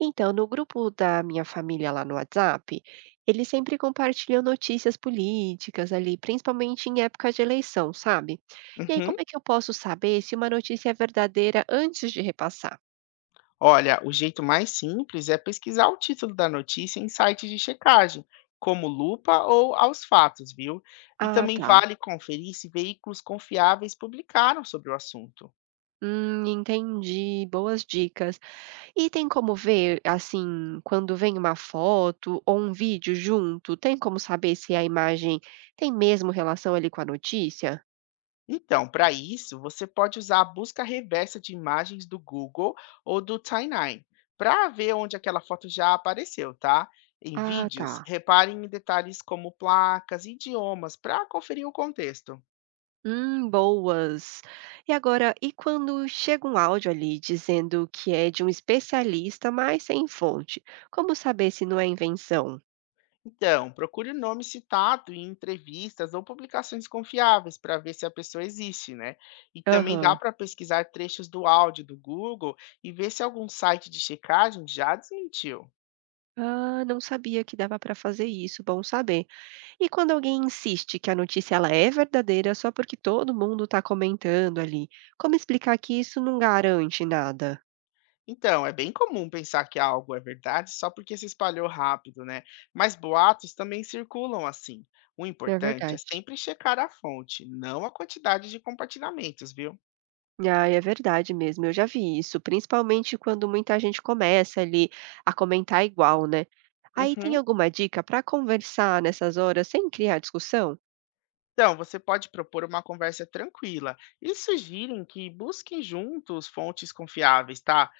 Então, no grupo da minha família lá no WhatsApp, eles sempre compartilham notícias políticas ali, principalmente em época de eleição, sabe? E aí, Uhum. como é que eu posso saber se uma notícia é verdadeira antes de repassar? Olha, o jeito mais simples é pesquisar o título da notícia em sites de checagem, como Lupa ou Aos Fatos, viu? E Ah, também tá. vale conferir se veículos confiáveis publicaram sobre o assunto. Entendi. Boas dicas. E tem como ver, assim, quando vem uma foto ou um vídeo junto, tem como saber se a imagem tem mesmo relação ali com a notícia? Então, para isso, você pode usar a busca reversa de imagens do Google ou do Timeline, para ver onde aquela foto já apareceu, tá? Em Ah, tá. vídeos, reparem em detalhes como placas e idiomas para conferir o contexto. Boas. E agora, e quando chega um áudio ali dizendo que é de um especialista, mas sem fonte? Como saber se não é invenção? Então, procure o nome citado em entrevistas ou publicações confiáveis para ver se a pessoa existe, né? E também dá Aham. para pesquisar trechos do áudio do Google e ver se algum site de checagem já desmentiu. Ah, não sabia que dava para fazer isso, bom saber. E quando alguém insiste que a notícia ela é verdadeira só porque todo mundo está comentando ali, como explicar que isso não garante nada? Então, é bem comum pensar que algo é verdade só porque se espalhou rápido, né? Mas boatos também circulam assim. O É importante é verdade. sempre checar a fonte, não a quantidade de compartilhamentos, viu? Ah, é verdade mesmo, eu já vi isso, principalmente quando muita gente começa ali a comentar igual, né. Aí tem Uhum. alguma dica para conversar nessas horas sem criar discussão? Então, você pode propor uma conversa tranquila e sugerem que busquem juntos fontes confiáveis, tá?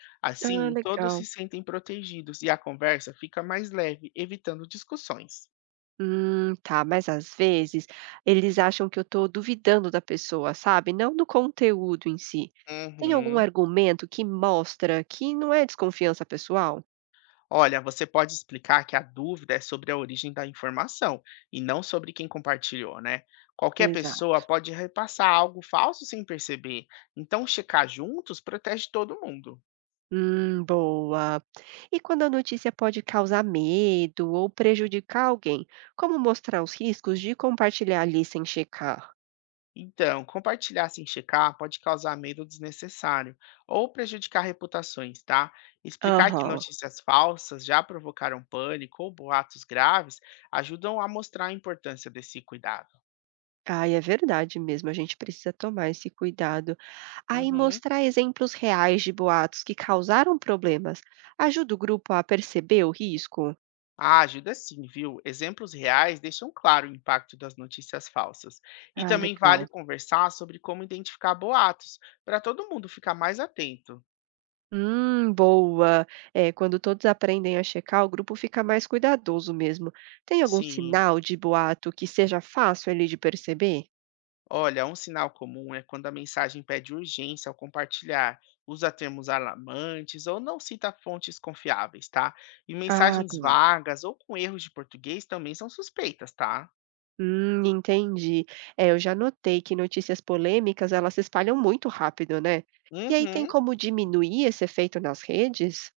Ah, Assim, todos se legal. sentem protegidos e a conversa fica mais leve, evitando discussões. Tá, mas às vezes eles acham que eu tô duvidando da pessoa, sabe, não do conteúdo em si. Tem algum Uhum. argumento que mostra que não é desconfiança pessoal? Olha, você pode explicar que a dúvida é sobre a origem da informação e não sobre quem compartilhou, né? Qualquer Exato. pessoa pode repassar algo falso sem perceber, então checar juntos protege todo mundo. Boa. E quando a notícia pode causar medo ou prejudicar alguém, como mostrar os riscos de compartilhar ali sem checar? Então, compartilhar sem checar pode causar medo desnecessário ou prejudicar reputações, tá? Explicar que Aham. notícias falsas já provocaram pânico ou boatos graves ajudam a mostrar a importância desse cuidado. Ai, é verdade mesmo, a gente precisa tomar esse cuidado. Aí Uhum. mostrar exemplos reais de boatos que causaram problemas ajuda o grupo a perceber o risco. Ah, ajuda sim, viu? Exemplos reais deixam claro o impacto das notícias falsas. E Ah, também vale legal. conversar sobre como identificar boatos, para todo mundo ficar mais atento. Boa. É, quando todos aprendem a checar, o grupo fica mais cuidadoso mesmo. Tem algum Sim. sinal de boato que seja fácil ali de perceber? Olha, um sinal comum é quando a mensagem pede urgência ao compartilhar, usa termos alarmantes ou não cita fontes confiáveis, tá? E Ah, mensagens tá. vagas ou com erros de português também são suspeitas, tá? Entendi. É, eu já notei que notícias polêmicas, elas se espalham muito rápido, né? E aí tem Uhum. como diminuir esse efeito nas redes?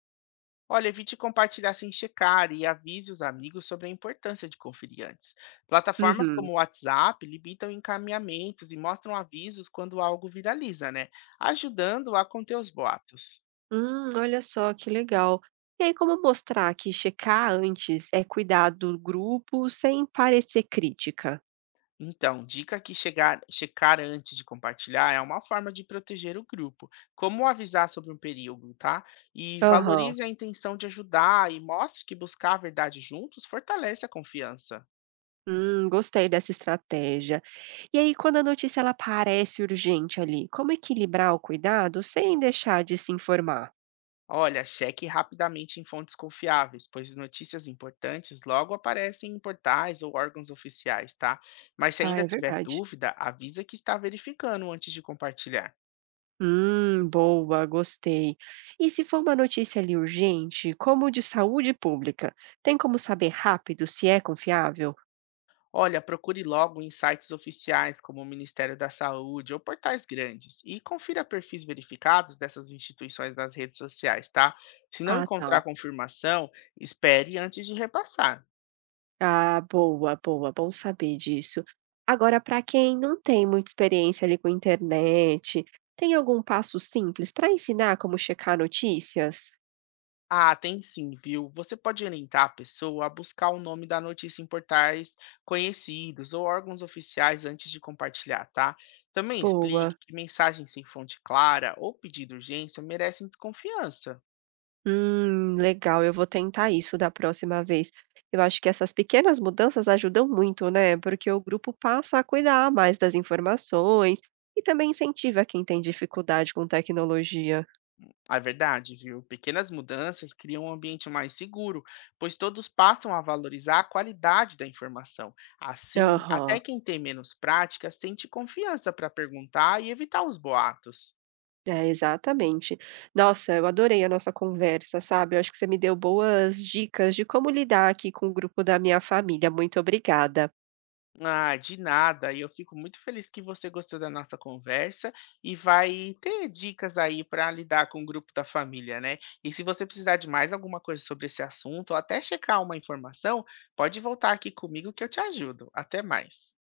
Olha, evite compartilhar sem checar e avise os amigos sobre a importância de conferir antes. Plataformas Uhum. como o WhatsApp limitam encaminhamentos e mostram avisos quando algo viraliza, né? Ajudando a conter os boatos. Olha só que legal. E aí, como mostrar que checar antes é cuidar do grupo sem parecer crítica? Então, dica que chegar, checar antes de compartilhar é uma forma de proteger o grupo. Como avisar sobre um perigo, tá? E Aham. valorize a intenção de ajudar e mostre que buscar a verdade juntos fortalece a confiança. Gostei dessa estratégia. E aí, quando a notícia ela parece urgente ali, como equilibrar o cuidado sem deixar de se informar? Olha, cheque rapidamente em fontes confiáveis, pois notícias importantes logo aparecem em portais ou órgãos oficiais, tá? Mas se Ah, ainda é tiver verdade. dúvida, avisa que está verificando antes de compartilhar. Boa, gostei. E se for uma notícia ali urgente, como de saúde pública, tem como saber rápido se é confiável? Olha, procure logo em sites oficiais como o Ministério da Saúde ou portais grandes e confira perfis verificados dessas instituições nas redes sociais, tá? Se não Ah, encontrar tá. confirmação, espere antes de repassar. Ah, boa, boa, bom saber disso. Agora, para quem não tem muita experiência ali com internet, tem algum passo simples para ensinar como checar notícias? Ah, tem sim, viu? Você pode orientar a pessoa a buscar o nome da notícia em portais conhecidos ou órgãos oficiais antes de compartilhar, tá? Também explique Boa. que mensagens sem fonte clara ou pedido de urgência merecem desconfiança. Legal, eu vou tentar isso da próxima vez. Eu acho que essas pequenas mudanças ajudam muito, né? Porque o grupo passa a cuidar mais das informações e também incentiva quem tem dificuldade com tecnologia. É verdade, viu? Pequenas mudanças criam um ambiente mais seguro, pois todos passam a valorizar a qualidade da informação. Assim, até Aham, quem tem menos prática sente confiança para perguntar e evitar os boatos. é, exatamente. Nossa, eu adorei a nossa conversa, sabe? Eu acho que você me deu boas dicas de como lidar aqui com o grupo da minha família. Muito obrigada. Ah, de nada. E eu fico muito feliz que você gostou da nossa conversa e vai ter dicas aí para lidar com o grupo da família, né? E se você precisar de mais alguma coisa sobre esse assunto ou até checar uma informação, pode voltar aqui comigo que eu te ajudo. Até mais.